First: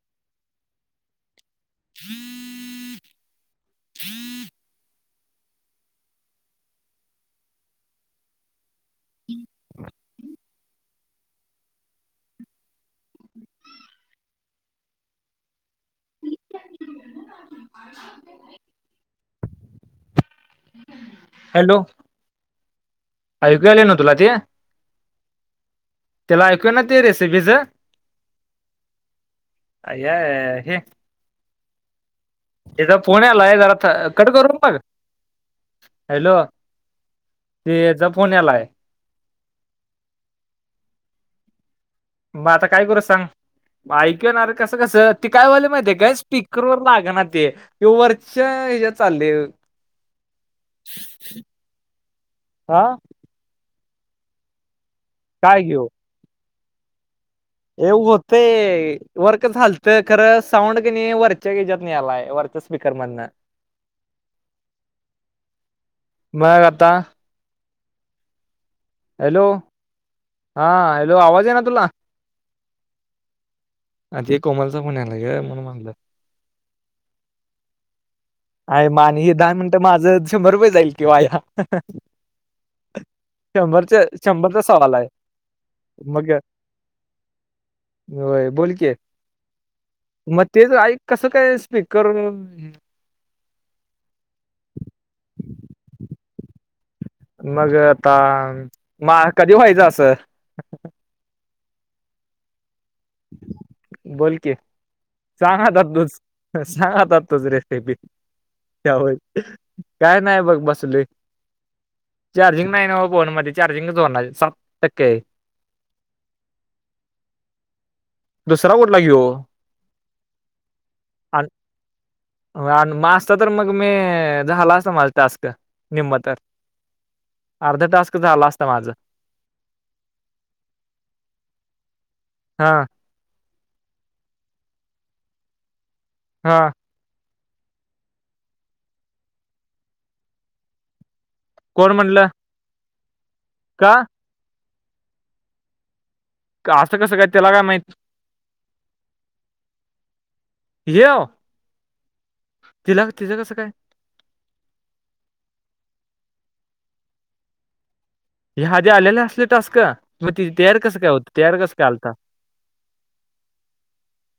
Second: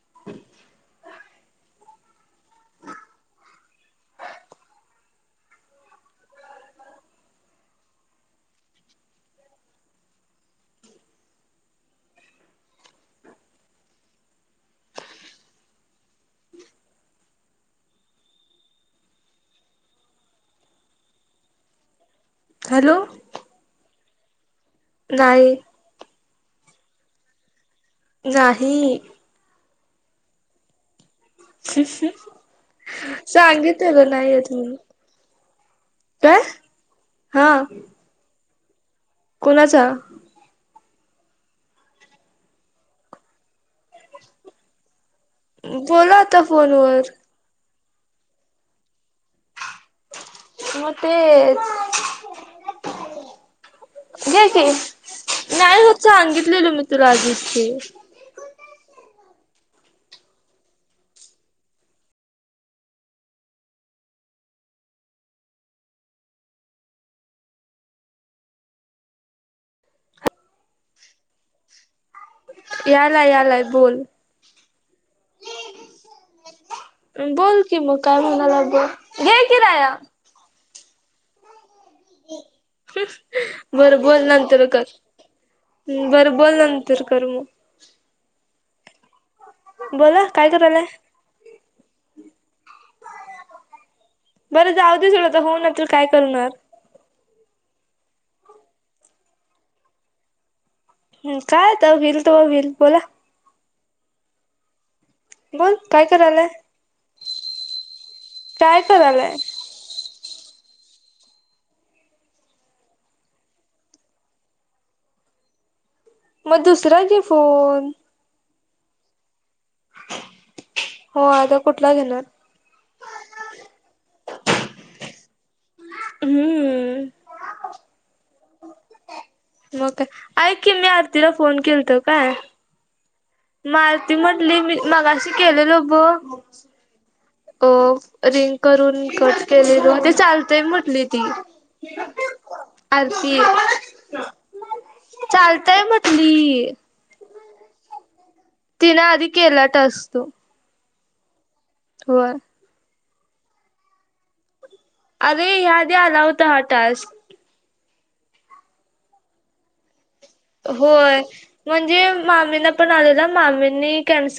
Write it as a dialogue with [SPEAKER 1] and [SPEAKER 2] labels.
[SPEAKER 1] [inaudible]
[SPEAKER 2] [inaudible] [unintelligible] Hello,
[SPEAKER 1] hello,
[SPEAKER 2] ऐकु यायले ना तुला ते,
[SPEAKER 1] नाहीय,
[SPEAKER 2] त्याला ऐकूयानाते रेसेपीच,
[SPEAKER 1] नाही,
[SPEAKER 2] अय्याया हे,
[SPEAKER 1] [inaudible]
[SPEAKER 2] ''त्याचा फोन यालय जरा
[SPEAKER 1] सांगितलेलं
[SPEAKER 2] कट
[SPEAKER 1] नाही येत
[SPEAKER 2] करू
[SPEAKER 1] म्हणून
[SPEAKER 2] मग, '' हॅलो,
[SPEAKER 1] काय हा
[SPEAKER 2] ते याचा फोन यालाय.
[SPEAKER 1] कोणाचा?
[SPEAKER 2] मग आता काय करू सांग, म ऐकणार कसं कसं, ''ते काय बोलले माहितीे काय,
[SPEAKER 1] बोला आता
[SPEAKER 2] स्पीकर वर
[SPEAKER 1] फोनवर
[SPEAKER 2] लाग ना ते वरच्या ह चालले, ''
[SPEAKER 1] म तेच,
[SPEAKER 2] हा
[SPEAKER 1] घे की,
[SPEAKER 2] काय घेऊ?
[SPEAKER 1] सांगितलेल मी तुला आधीच
[SPEAKER 2] ते.... ''वर का झालतं खरं, साऊंड क नाही वरच्या याच्यात नाही आलायं वरच्या स्पीकर मधन, '' मग आता, हॅलो, हा हॅलो आवाज येत ना तुला,
[SPEAKER 1] यालय यालय,
[SPEAKER 2] ''आधी कोमलचा फोन आलाय गं, म्हणून मागलं. ''
[SPEAKER 1] हं बोल कि, मग काय म्हणा-
[SPEAKER 2] ''आहे मानी, दहा मिनिटं माझं शंभर रुपये जाईल की वाया, ''
[SPEAKER 1] बरं बोल नंतर
[SPEAKER 2] सवाल
[SPEAKER 1] कर,
[SPEAKER 2] आहे. मग
[SPEAKER 1] बरं बोल नंतर कर मग,
[SPEAKER 2] होय बोलकी,
[SPEAKER 1] बोला
[SPEAKER 2] मग
[SPEAKER 1] काय
[SPEAKER 2] तेच
[SPEAKER 1] करायलाय
[SPEAKER 2] ऐक कसं काय स्पीकर-
[SPEAKER 1] बरं, जाऊ दे सोड होईना तर काय करणार,
[SPEAKER 2] मग आता, म कधी व्हायचं असं.
[SPEAKER 1] काय आता, होईल तेव्हा होईल बोला,
[SPEAKER 2] बोल की, सांग
[SPEAKER 1] बोल
[SPEAKER 2] आता
[SPEAKER 1] काय
[SPEAKER 2] तूच
[SPEAKER 1] करायलाय
[SPEAKER 2] त्या [unintelligible] वरची रेसिपी,
[SPEAKER 1] काय करायलाय
[SPEAKER 2] काय नाही बघ बसलोय. ''चार्जिंग नाही ना हो फोन मध्ये चार्जिंगच होणार सत्तर टक्के आहे. ''
[SPEAKER 1] मग दुसरा घे फोन,
[SPEAKER 2] दुसरा कुठला घेऊ?
[SPEAKER 1] हो
[SPEAKER 2] आन
[SPEAKER 1] आता कुठला घेणार?
[SPEAKER 2] ''आन असत तर मग मी झाला असत माझा टास्क, निम्मा तर, ''
[SPEAKER 1] हम्म
[SPEAKER 2] अर्ध टास्क झाला असत माझं
[SPEAKER 1] मग ऐक की मी आरतीला फोन केलतो काय,
[SPEAKER 2] हा,
[SPEAKER 1] मग आरती म्हटली मी मगाशी केलेलं बघ!
[SPEAKER 2] हां.
[SPEAKER 1] अ रिंग करून कट केले ते चालतय म्हटली ती,
[SPEAKER 2] कोण म्हणलं,
[SPEAKER 1] आरती,
[SPEAKER 2] का?
[SPEAKER 1] चालतेय म्हटली,
[SPEAKER 2] का असं कसं काय तिला काय माहित?
[SPEAKER 1] तिनं आधी केला टास्क,
[SPEAKER 2] ह्यो,
[SPEAKER 1] होय.
[SPEAKER 2] तिला, तिज कसं काय?
[SPEAKER 1] अरे ह्या आधी आला होता हा टास्क.
[SPEAKER 2] हे आधी आलेले असले टास्क? मग ति तयार कसं काय
[SPEAKER 1] होय,
[SPEAKER 2] होत तयार कसं काय आलता
[SPEAKER 1] म्हणजे मामींना पण आलेलं मामींनी कॅन्सल,